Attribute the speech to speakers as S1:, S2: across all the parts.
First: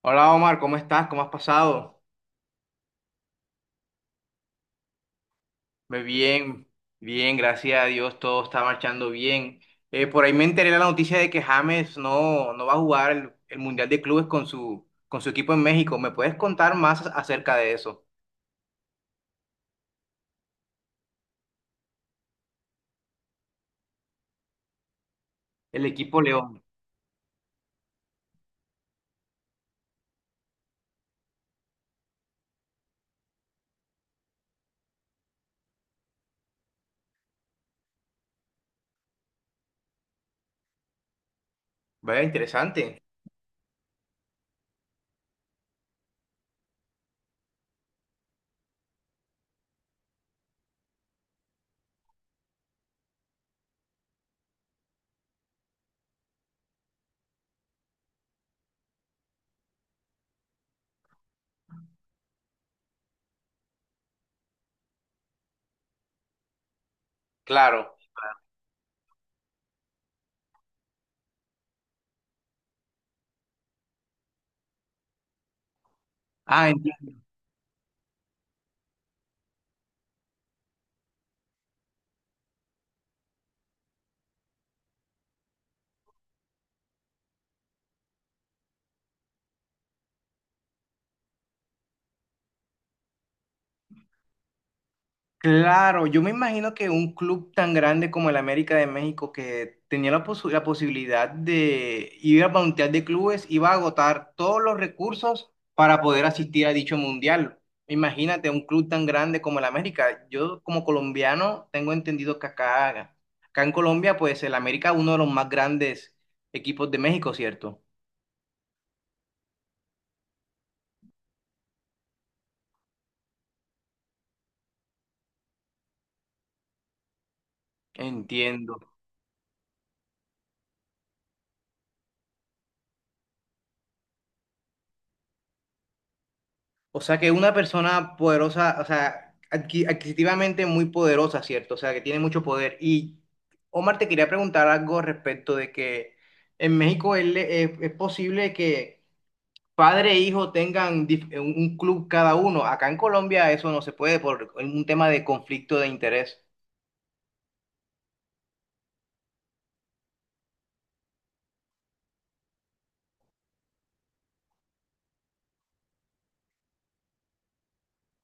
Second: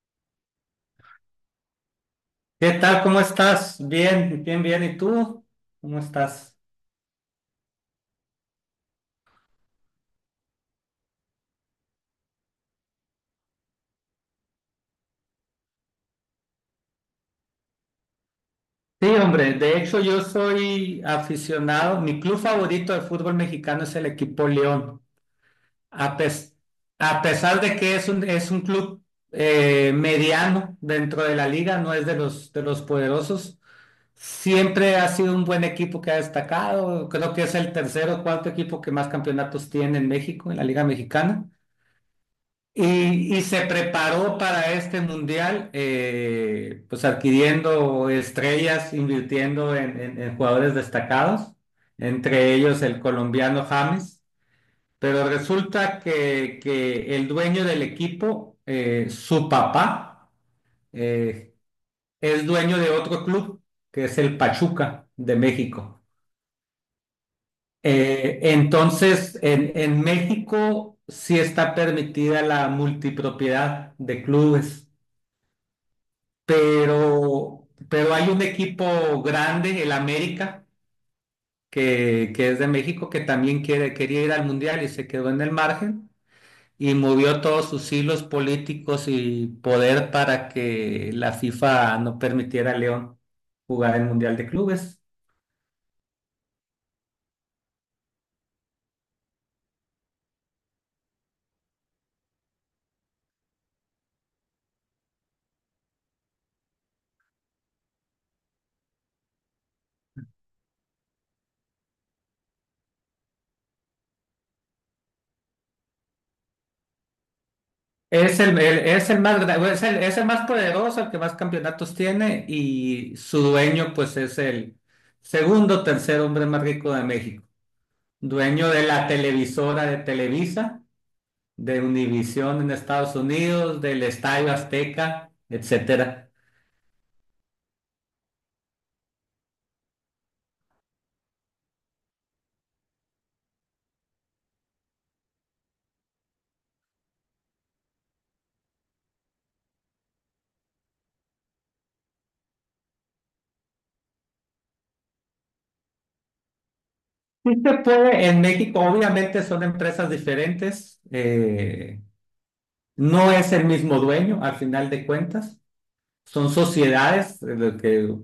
S1: Hola Omar, ¿cómo estás? ¿Cómo has pasado?
S2: ¿Qué tal? ¿Cómo estás? Bien, bien, bien. ¿Y tú? ¿Cómo
S1: Ve
S2: estás?
S1: Bien, bien, gracias a Dios, todo está marchando bien. Por ahí me enteré la noticia de que James no va a jugar el Mundial de Clubes con su equipo en México. ¿Me puedes contar más acerca de eso?
S2: Sí, hombre, de hecho yo soy aficionado. Mi club favorito de fútbol mexicano es el equipo León.
S1: El
S2: A,
S1: equipo
S2: pes-
S1: León.
S2: a pesar de que es un club, mediano dentro de la liga, no es de los poderosos. Siempre ha sido un buen equipo que ha destacado. Creo que es el tercero, o cuarto equipo que más campeonatos tiene en México, en la Liga Mexicana.
S1: Vaya, interesante.
S2: Y se preparó para este mundial, pues adquiriendo estrellas, invirtiendo en jugadores destacados, entre ellos el colombiano James, pero resulta que el dueño del equipo, su papá, eh, es dueño de otro club, que es el Pachuca de México.
S1: Claro.
S2: Entonces, en México sí está permitida la multipropiedad de clubes.
S1: Ah.
S2: Pero hay un equipo grande, el América, que es de México, que también quiere, quería ir al Mundial y se quedó en el margen y movió todos sus hilos políticos y poder para que la FIFA no permitiera a León jugar el Mundial de Clubes.
S1: Claro, yo me imagino que un club tan grande como el América de México que tenía la posibilidad de ir al Mundial de Clubes iba a agotar todos los recursos para poder asistir a dicho Mundial. Imagínate un club tan grande como el América. Yo como colombiano tengo entendido que acá, acá en Colombia pues el América es uno de los más grandes equipos de México, ¿cierto?
S2: Es el más poderoso, el que más campeonatos tiene, y su dueño pues es el segundo, o tercer hombre más rico de México, dueño
S1: Entiendo.
S2: de la televisora de Televisa, de Univision en Estados Unidos, del Estadio Azteca, etcétera.
S1: O sea que una persona poderosa, o sea, adquisitivamente muy poderosa, ¿cierto? O sea, que tiene mucho poder. Y Omar, te quería preguntar algo respecto de que en México es posible que padre e hijo tengan un club cada uno. Acá en Colombia eso no se puede por un tema de conflicto de interés.
S2: Sí se puede, en México obviamente son empresas diferentes. No es el mismo dueño al final de cuentas, son sociedades. Lo que,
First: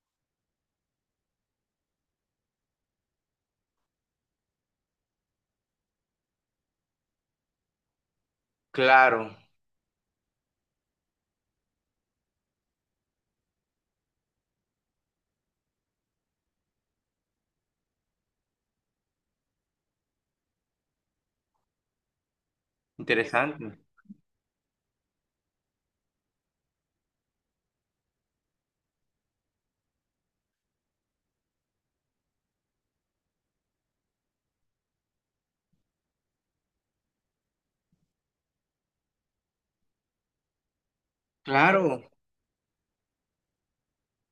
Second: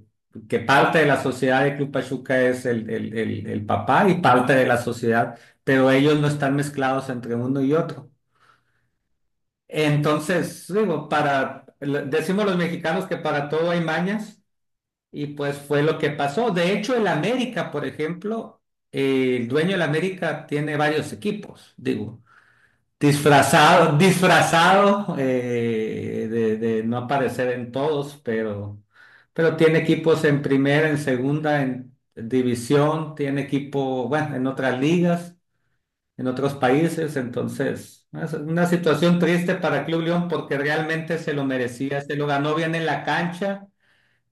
S2: que parte de la sociedad de Club Pachuca es el papá, y parte de la sociedad, pero ellos no están mezclados entre uno y otro.
S1: Claro,
S2: Entonces, digo, decimos los mexicanos que para todo hay mañas. Y pues fue lo que pasó. De hecho, el América, por ejemplo, el dueño del América tiene varios equipos, digo,
S1: interesante.
S2: disfrazado, disfrazado, de no aparecer en todos, pero tiene equipos en primera, en segunda, en división, tiene equipo, bueno, en otras ligas, en otros países. Entonces, es una situación triste para Club León porque realmente se lo merecía,
S1: Claro.
S2: se lo ganó bien en la cancha.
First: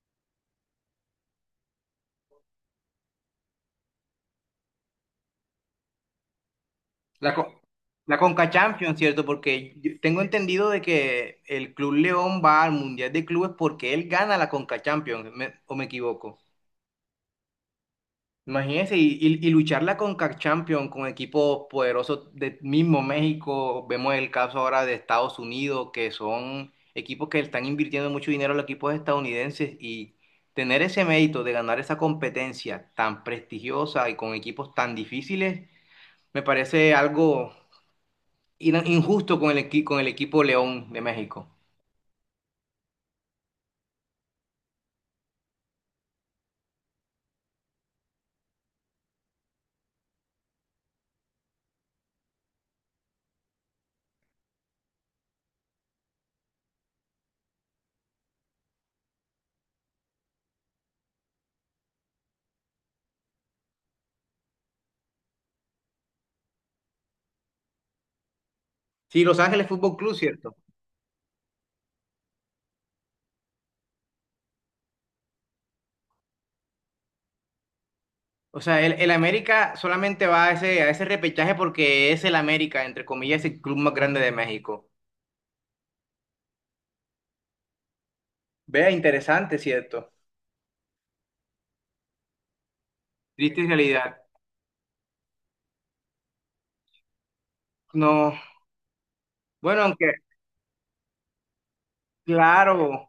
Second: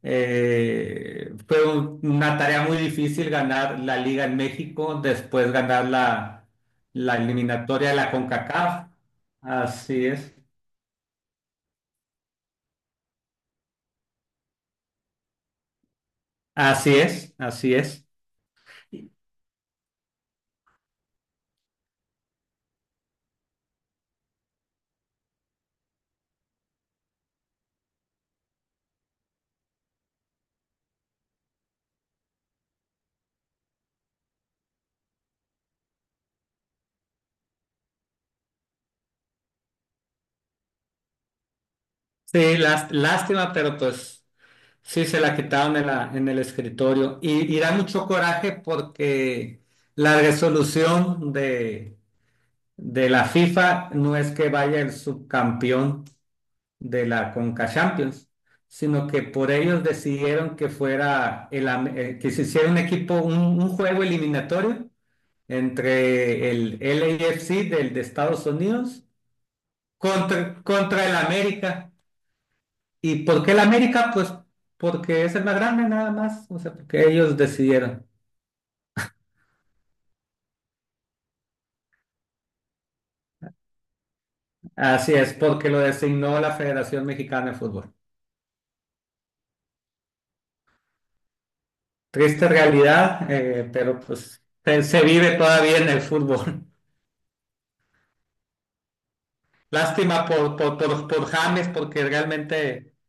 S2: Fue una tarea muy difícil ganar la Liga en México, después ganar la
S1: La, co-
S2: eliminatoria de la
S1: la Conca
S2: CONCACAF.
S1: Champions, ¿cierto? Porque yo
S2: Así
S1: tengo
S2: es,
S1: entendido de que el Club León va al Mundial de Clubes porque él gana la Conca Champions. ¿O me equivoco?
S2: así es, así es.
S1: Imagínense, y, y luchar la Conca Champions con equipos poderosos del mismo México. Vemos el caso ahora de Estados Unidos, que son equipos que están invirtiendo mucho dinero a los equipos estadounidenses y tener ese mérito de ganar esa competencia tan prestigiosa y con equipos tan difíciles. Me parece algo injusto con el equipo León de México.
S2: Sí, lástima, pero pues sí se la quitaron en el escritorio. Y da mucho coraje porque la resolución de la FIFA no es que vaya el subcampeón de la Conca Champions, sino que por ellos decidieron que fuera que se hiciera un equipo, un juego eliminatorio entre el LAFC del de Estados Unidos,
S1: Sí, Los Ángeles Fútbol Club, ¿cierto?
S2: contra el América. ¿Y por qué el América? Pues porque es el más grande, nada más. O sea, porque ellos decidieron.
S1: O sea, el América solamente va a ese repechaje porque es el América, entre comillas, el club más grande de México.
S2: Así es, porque lo designó la Federación Mexicana de Fútbol.
S1: Vea, interesante, ¿cierto?
S2: Triste realidad,
S1: Triste
S2: pero
S1: realidad.
S2: pues se vive todavía en el fútbol.
S1: No, bueno, aunque,
S2: Lástima por James, porque realmente
S1: claro.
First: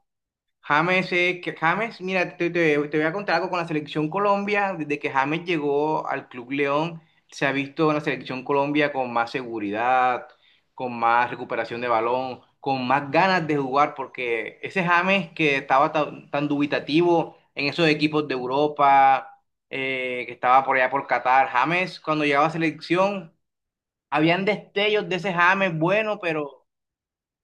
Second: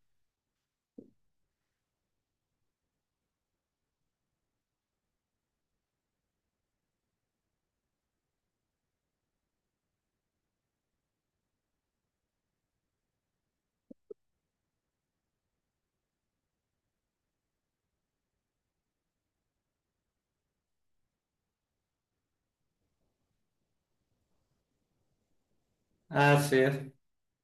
S1: James, que James, mira, te, te voy a contar algo con la selección Colombia. Desde que James llegó al Club León, se ha visto en la selección Colombia con más seguridad, con más recuperación de balón, con más ganas de jugar, porque ese James que estaba tan, tan dubitativo en esos equipos de Europa, que estaba por allá por Qatar, James, cuando llegaba a selección, habían destellos de ese James bueno,
S2: así
S1: pero
S2: es,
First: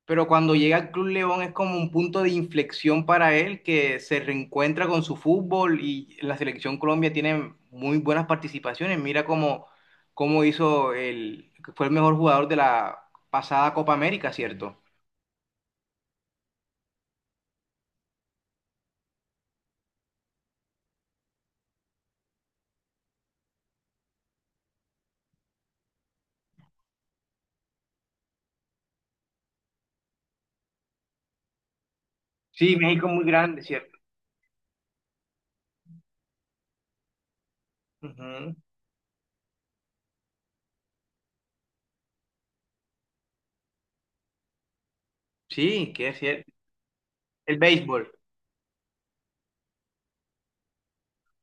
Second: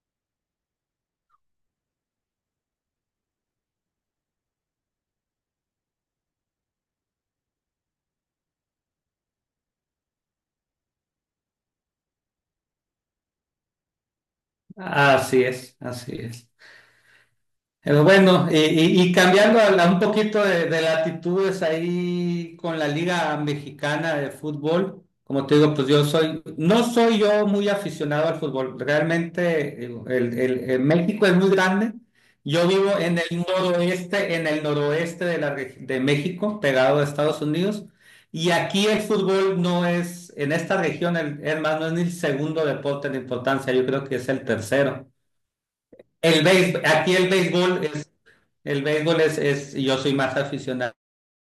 S1: cuando llega al Club León es como un punto de inflexión para él, que se reencuentra con su fútbol y la selección Colombia tiene muy buenas participaciones. Mira cómo, cómo hizo el, fue el mejor jugador de la pasada Copa América, ¿cierto?
S2: así es, así es. Pero bueno, y cambiando a un poquito de latitudes ahí con la Liga Mexicana de Fútbol, como te digo, pues yo soy, no soy yo muy aficionado al fútbol. Realmente el México es muy grande. Yo
S1: Sí,
S2: vivo
S1: México es muy grande, ¿cierto?
S2: en el noroeste de México, pegado a Estados Unidos, y
S1: Ujú.
S2: aquí el fútbol no es, en esta región, es más, no es ni el segundo deporte en importancia. Yo creo que es el tercero.
S1: Sí, que es cierto.
S2: Aquí el
S1: El
S2: béisbol es,
S1: béisbol.
S2: yo soy más aficionado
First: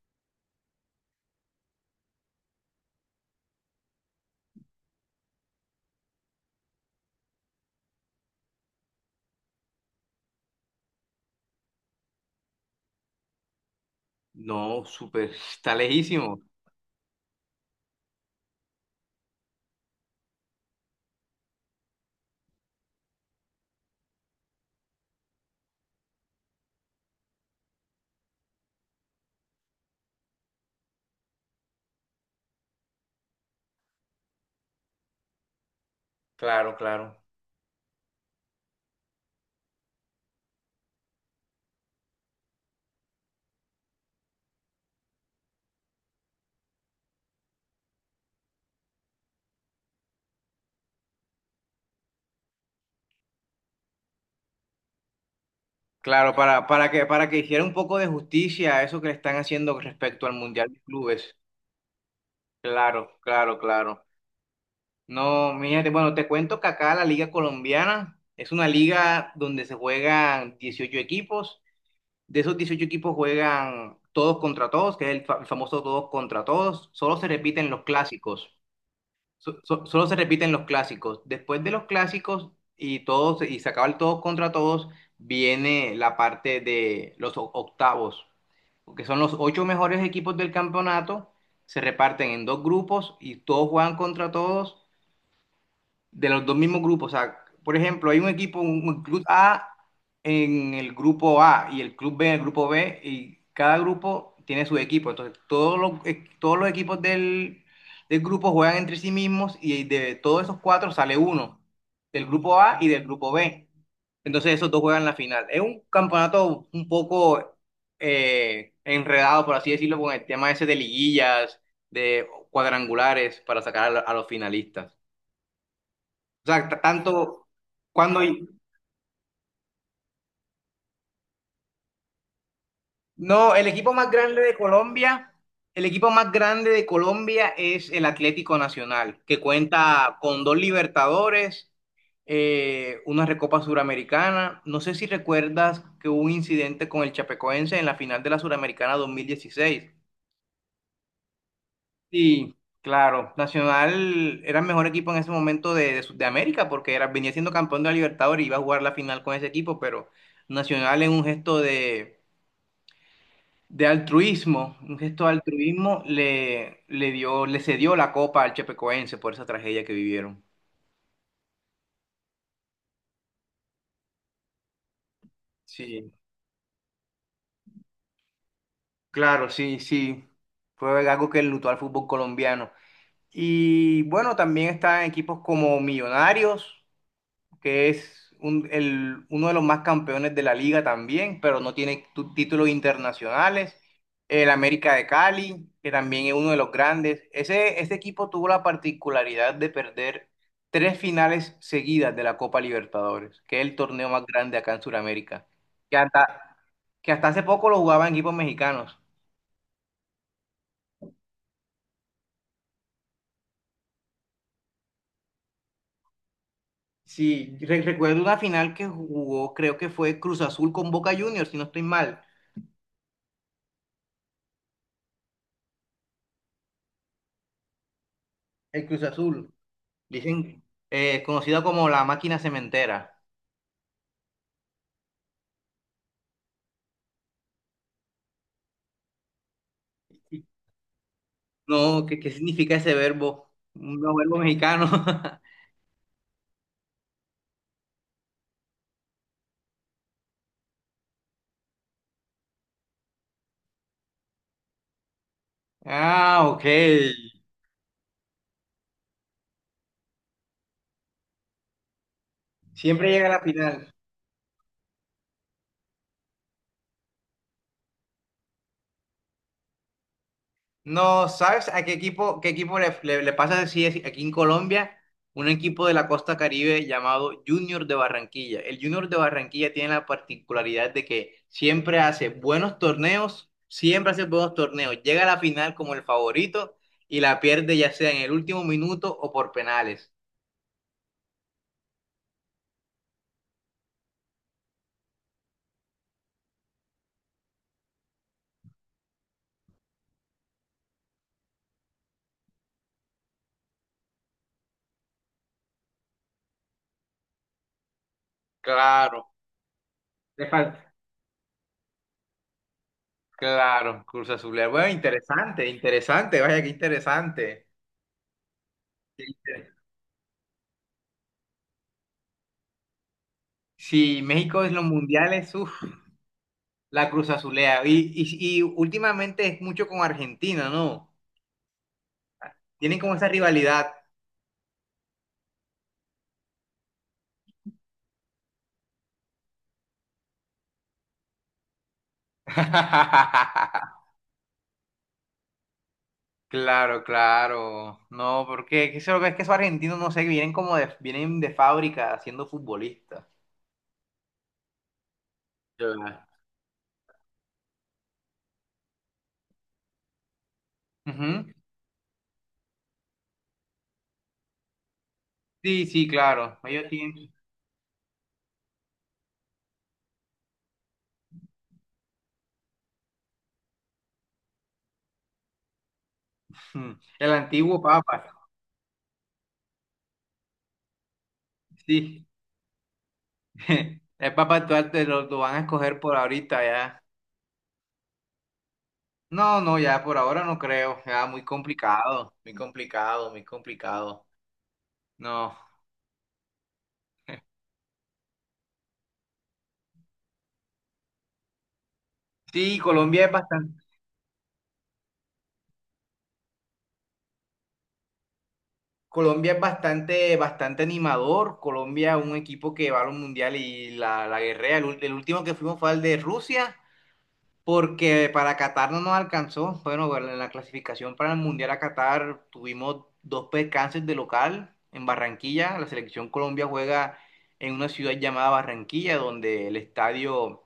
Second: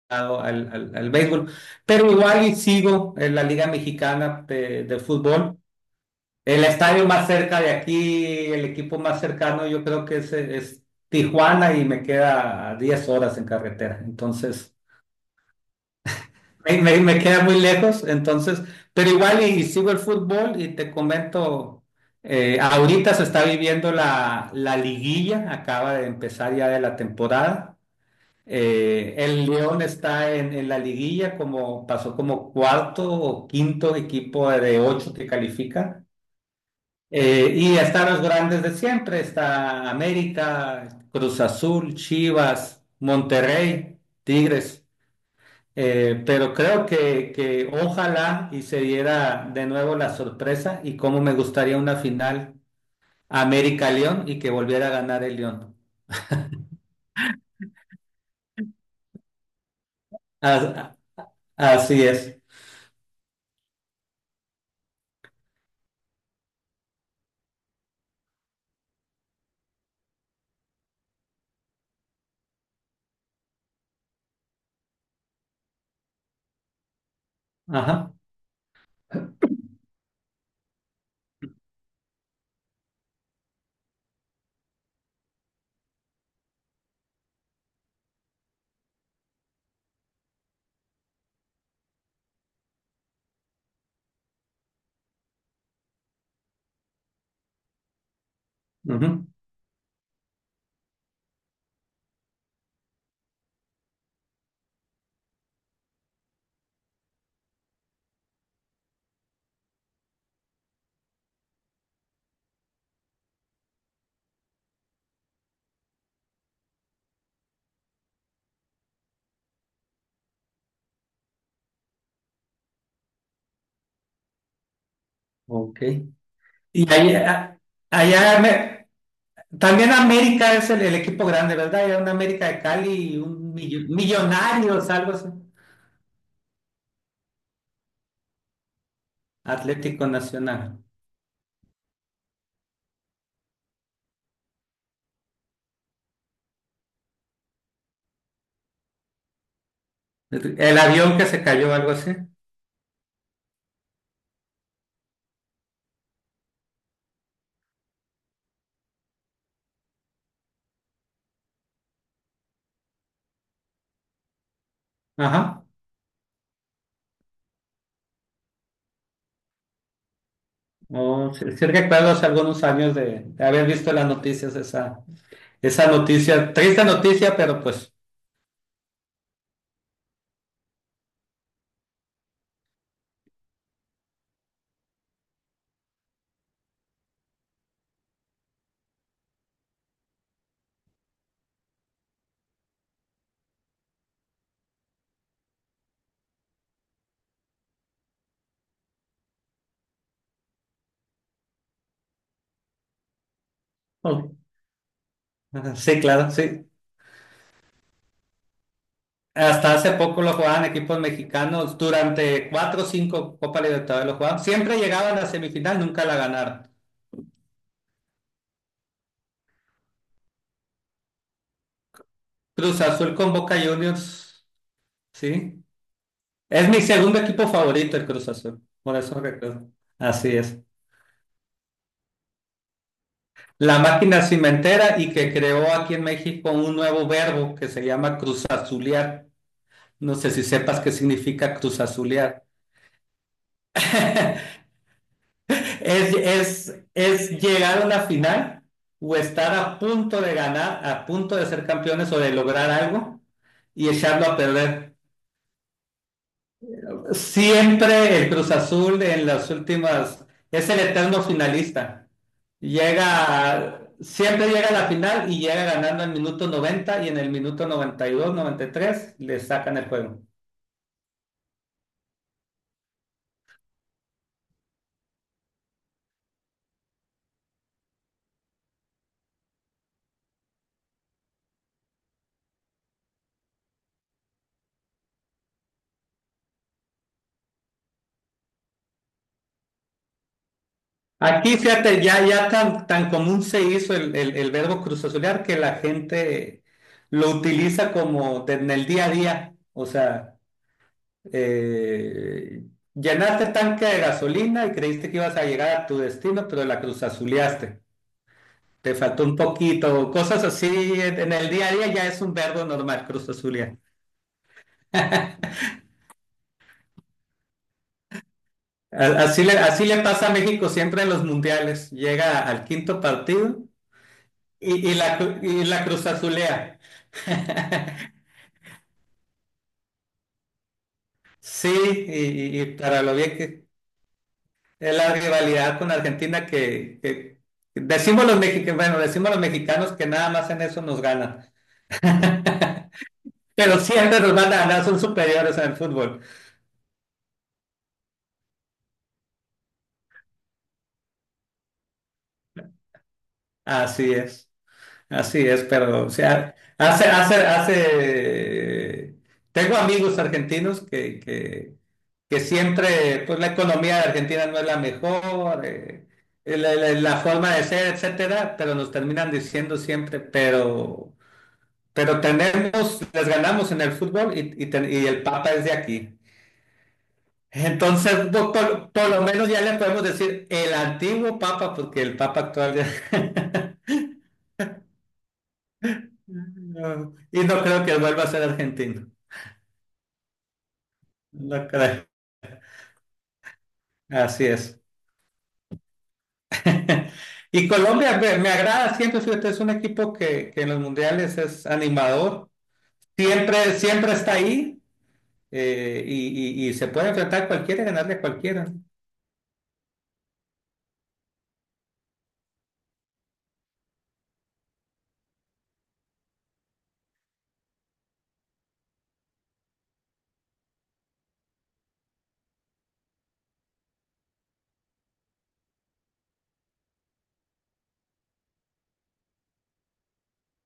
S2: al béisbol, pero igual y sigo en la Liga Mexicana de fútbol. El estadio más cerca de aquí, el equipo más cercano, yo creo que es Tijuana, y me queda a 10 horas en carretera. Entonces,
S1: No, súper, está lejísimo.
S2: me queda muy lejos. Entonces, pero igual, y sigo el fútbol, y te comento, ahorita se está viviendo la liguilla, acaba de empezar ya de la temporada. El León está en la liguilla, como pasó como cuarto o quinto equipo de ocho que califica.
S1: Claro, claro.
S2: Y están los grandes de siempre: está América, Cruz Azul, Chivas, Monterrey, Tigres. Pero creo que ojalá y se diera de nuevo la sorpresa. Y cómo me gustaría una final América-León, y que volviera a ganar el León.
S1: Claro, para que hiciera un poco de justicia a eso que le están haciendo respecto al Mundial de
S2: A-
S1: Clubes.
S2: Así es.
S1: Claro, claro, claro. No, mírate, bueno, te cuento que acá la Liga Colombiana es una liga donde se juegan 18 equipos. De esos 18 equipos juegan todos contra todos, que es el el famoso todos contra todos. Solo se repiten los
S2: Ajá.
S1: clásicos. Solo se repiten los clásicos. Después de los clásicos y todos y se acaba el todos contra todos, viene la parte de los octavos, que son los ocho mejores equipos del campeonato. Se reparten en dos grupos y todos juegan contra todos de los dos mismos grupos. O sea, por ejemplo, hay un equipo, un club
S2: Ujú.
S1: A en el grupo A y el club B en el grupo B y cada grupo tiene su equipo. Entonces, todos los equipos del, del grupo juegan entre sí mismos y de todos esos cuatro sale uno, del grupo A y del grupo B. Entonces, esos dos juegan la final. Es un campeonato un poco enredado, por así decirlo, con el tema ese de liguillas, de cuadrangulares para sacar a a los finalistas.
S2: Ok.
S1: O sea, t-
S2: Y
S1: tanto
S2: allá,
S1: cuando...
S2: allá, también América es el equipo grande, ¿verdad? Hay una América de Cali y un
S1: No, el equipo más grande de
S2: Millonarios, algo así.
S1: Colombia, el equipo más grande de Colombia es el Atlético Nacional, que
S2: Atlético
S1: cuenta con dos
S2: Nacional.
S1: Libertadores, una Recopa Suramericana. No sé si recuerdas que hubo un incidente con el Chapecoense en la final de la Suramericana 2016.
S2: El avión que se cayó, algo así.
S1: Sí, claro. Nacional era el mejor equipo en ese momento de de América porque era, venía siendo campeón de la Libertadores y iba a jugar la final con ese equipo, pero Nacional en un gesto de altruismo, un gesto de
S2: Ajá.
S1: altruismo le, le dio, le cedió la copa al Chepecoense por esa tragedia que vivieron.
S2: No, sí, sí recuerdo hace algunos años de haber visto en las noticias esa, esa
S1: Sí,
S2: noticia, triste noticia, pero pues,
S1: claro, sí, sí. Fue algo que enlutó al fútbol colombiano. Y bueno, también están equipos como Millonarios, que es uno de los más campeones de la liga también, pero no tiene títulos internacionales. El América de Cali, que también es uno de los grandes. Ese equipo tuvo la particularidad de perder tres finales seguidas de la Copa Libertadores, que es el torneo más
S2: oh.
S1: grande acá en Sudamérica,
S2: Ajá,
S1: que
S2: sí, claro,
S1: hasta,
S2: sí.
S1: que hasta hace poco lo jugaban equipos mexicanos.
S2: Hasta hace poco lo jugaban equipos mexicanos, durante cuatro o cinco Copa Libertadores lo jugaban, siempre llegaban a la semifinal, nunca la ganaron.
S1: Sí, recuerdo una final que jugó, creo que fue Cruz Azul con Boca Juniors, si no estoy mal.
S2: Cruz Azul con Boca Juniors, sí. Es mi segundo equipo favorito, el Cruz Azul,
S1: El
S2: por
S1: Cruz
S2: eso
S1: Azul.
S2: recuerdo. Así es.
S1: Dicen, conocida como la máquina cementera.
S2: La máquina cimentera, y que creó aquí en México un nuevo verbo que se llama Cruz. No sé si sepas qué significa Cruz
S1: No, ¿qué, qué
S2: Azulear.
S1: significa ese verbo? Un verbo mexicano.
S2: Es llegar a la final, o estar a punto de ganar, a punto de ser campeones o de lograr algo, y echarlo a perder.
S1: Ah, ok.
S2: Siempre el Cruz Azul, en las últimas, es el eterno finalista.
S1: Siempre llega a la final.
S2: Siempre llega a la final, y llega ganando en el minuto 90, y en el minuto 92, 93 le sacan el juego.
S1: No, ¿sabes a qué equipo le, le, le pasa así así aquí en Colombia? Un equipo de la Costa Caribe llamado Junior de Barranquilla. El Junior de Barranquilla tiene la particularidad de que siempre hace buenos torneos, siempre hace buenos torneos, llega a la final como el favorito y la pierde ya sea en el último minuto o por penales.
S2: Aquí, fíjate, ya, ya tan, tan común se hizo el verbo cruzazulear, que la gente lo utiliza como en el día a día. O sea, eh, llenaste tanque de gasolina y creíste que ibas a llegar a tu destino, pero la cruzazuleaste. Te
S1: Claro,
S2: faltó un poquito, cosas
S1: le fal-
S2: así. En el día a día ya es un verbo normal, cruzazulear.
S1: claro, Cruz Azul. Bueno, interesante, interesante, vaya, qué interesante. Qué
S2: Así le,
S1: inter-.
S2: así le pasa a México siempre en los mundiales. Llega al quinto partido
S1: Si México es los mundiales,
S2: y la cruzazulea.
S1: la Cruz Azulea. Y últimamente es mucho con Argentina, ¿no?
S2: Sí, y
S1: Tienen
S2: para lo
S1: como esa
S2: bien que
S1: rivalidad.
S2: es la rivalidad con Argentina, decimos los mexicanos, bueno, decimos los mexicanos que nada más en eso nos ganan, pero siempre nos van a ganar, son superiores en el fútbol.
S1: Claro, claro. No, porque es que eso- es que esos argentinos, no sé, vienen como de, vienen de fábrica siendo futbolistas.
S2: Así es, así es. Pero, o
S1: Ya.
S2: sea, tengo amigos argentinos que,
S1: Ujú.
S2: que, que siempre, pues la economía de Argentina no es la mejor,
S1: Sí, sí, claro.
S2: la,
S1: Ellos
S2: la-
S1: tienen.
S2: la forma de ser, etcétera, pero nos terminan diciendo siempre, pero. Pero les ganamos en el fútbol, y el Papa es de aquí.
S1: Mm. El antiguo Papa.
S2: Entonces, no, por lo menos ya le podemos decir el antiguo Papa, porque el
S1: Sí.
S2: Papa actual ya.
S1: El Papa actual te lo van a escoger por ahorita ya.
S2: No, y no creo que vuelva a ser argentino.
S1: No, no, ya por ahora no creo. Ya muy
S2: No creo.
S1: complicado, muy complicado, muy complicado.
S2: Así es.
S1: No.
S2: Y Colombia me agrada siempre, fíjate, es un equipo que en los mundiales es animador.
S1: Sí,
S2: Siempre, siempre está ahí, y se puede enfrentar a cualquiera y ganarle a cualquiera.
S1: Colombia es bastante, bastante animador. Colombia es un equipo que va a los mundiales y la guerrea. El último que fuimos fue al de Rusia, porque para Qatar no nos alcanzó. Bueno, bueno, en la clasificación para el mundial a Qatar tuvimos dos percances de local en Barranquilla. La selección Colombia juega en una ciudad llamada Barranquilla, donde el estadio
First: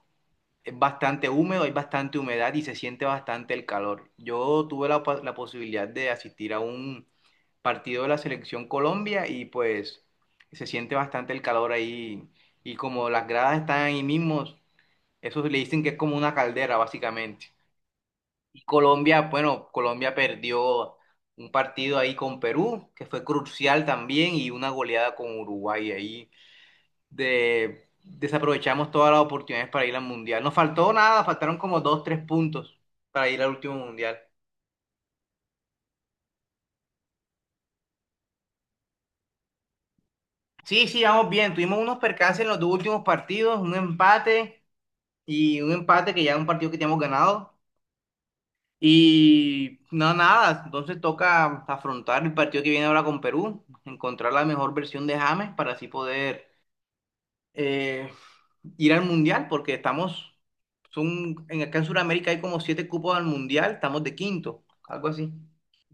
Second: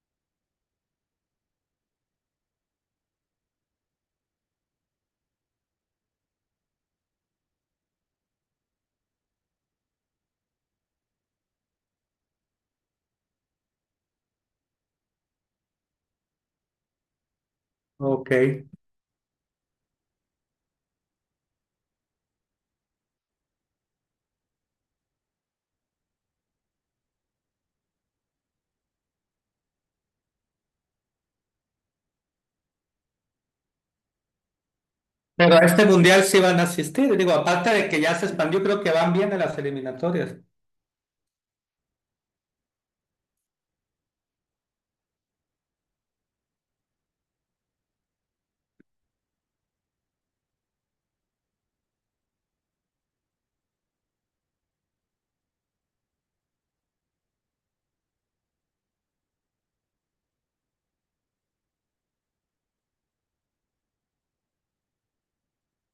S1: es bastante húmedo, hay bastante humedad y se siente bastante el calor. Yo tuve la posibilidad de asistir a un partido de la selección Colombia y pues se siente bastante el calor ahí y como las gradas están ahí mismos, eso le dicen que es como una caldera básicamente.
S2: Ok.
S1: Y Colombia, bueno, Colombia perdió un partido ahí con Perú, que fue crucial también, y una goleada con Uruguay ahí. Desaprovechamos todas las oportunidades para ir al Mundial. Nos faltó nada, faltaron como dos, tres puntos para ir al último Mundial.
S2: Pero a este mundial sí van a asistir, digo, aparte de que ya se expandió, creo que van bien en las eliminatorias.
S1: Sí, sí, vamos bien. Tuvimos unos percances en los dos últimos partidos, un empate y un empate que ya es un partido que teníamos ganado. Y no, nada, entonces toca afrontar el partido que viene ahora con Perú, encontrar la mejor versión de James para así poder eh, ir al Mundial, porque estamos, son, en acá en Sudamérica hay como siete cupos al Mundial, estamos de quinto, algo así.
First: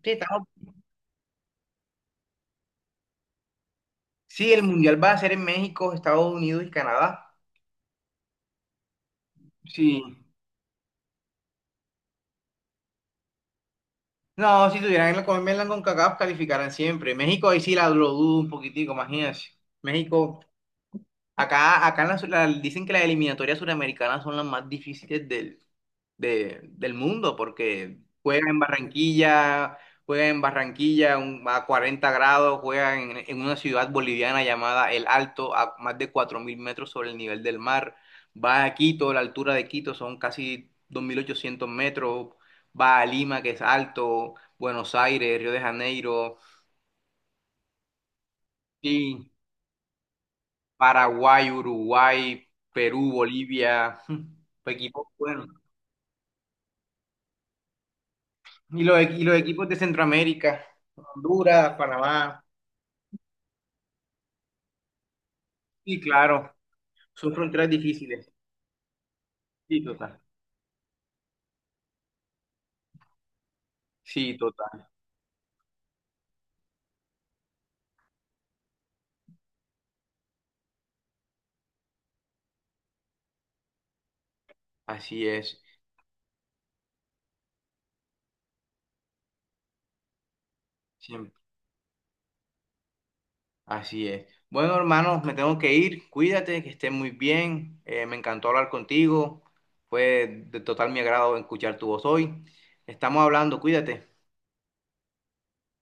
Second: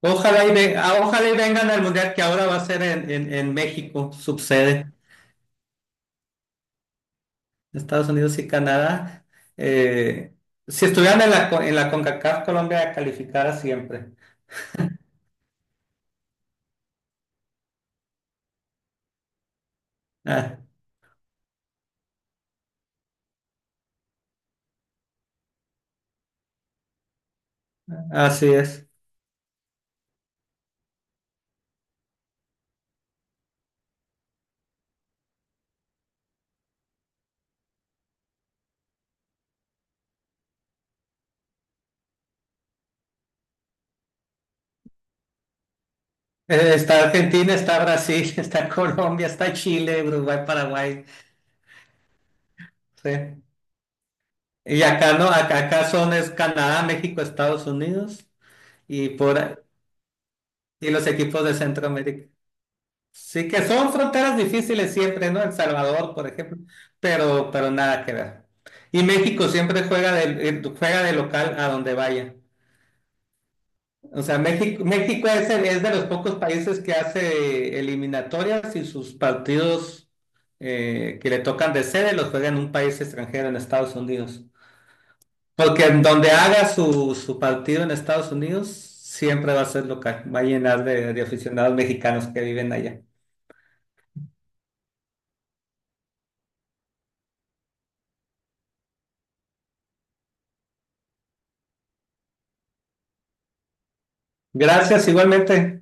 S1: Sí,
S2: Ojalá
S1: estamos-
S2: y, ve- ah, ojalá y vengan al mundial, que ahora va a ser en México,
S1: sí, el
S2: subsede,
S1: Mundial va a ser en México, Estados Unidos y Canadá.
S2: Estados Unidos y Canadá.
S1: Sí.
S2: Eh, si estuvieran en la CONCACAF, Colombia calificara siempre.
S1: No, si tuvieran la con Conca CONCACAF, calificaran siempre. México ahí sí la lo dudo un poquitico, imagínense. México
S2: Ah,
S1: acá, acá en dicen que las eliminatorias suramericanas son las más difíciles del mundo porque
S2: así es.
S1: Juegan en Barranquilla a 40 grados, juegan en una ciudad boliviana llamada El Alto, a más de 4.000 metros sobre el nivel del mar. Va a Quito, la altura de Quito son casi 2.800 metros. Va a Lima, que es alto, Buenos Aires, Río de Janeiro.
S2: Está Argentina, está Brasil, está Colombia, está Chile, Uruguay, Paraguay.
S1: Paraguay, Uruguay,
S2: Sí.
S1: Perú, Bolivia,
S2: Y
S1: equipos
S2: acá no,
S1: buenos.
S2: acá son, es Canadá, México, Estados Unidos.
S1: Y los,
S2: Y
S1: equi- y los
S2: por,
S1: equipos de Centroamérica,
S2: Y los equipos de
S1: Honduras,
S2: Centroamérica.
S1: Panamá.
S2: Sí que son fronteras difíciles siempre, ¿no? El
S1: Sí,
S2: Salvador, por
S1: claro,
S2: ejemplo,
S1: son
S2: pero,
S1: fronteras
S2: pero nada que
S1: difíciles.
S2: ver. Y México
S1: Sí,
S2: siempre juega
S1: total.
S2: de, eh, juega de local a donde vaya. O
S1: Sí,
S2: sea, México,
S1: total.
S2: México es, el- es de los pocos países que hace eliminatorias, y sus partidos, que le tocan de sede, los juega en un país extranjero, en Estados Unidos.
S1: Así es.
S2: Porque en donde haga su partido en Estados Unidos, siempre va a ser local, va a llenar de
S1: Siempre.
S2: aficionados mexicanos que viven allá.
S1: Así es. Bueno, hermanos, me tengo que ir. Cuídate, que estés muy bien. Me encantó hablar contigo. Fue de total mi agrado escuchar tu voz hoy. Estamos hablando, cuídate.
S2: Gracias, igualmente.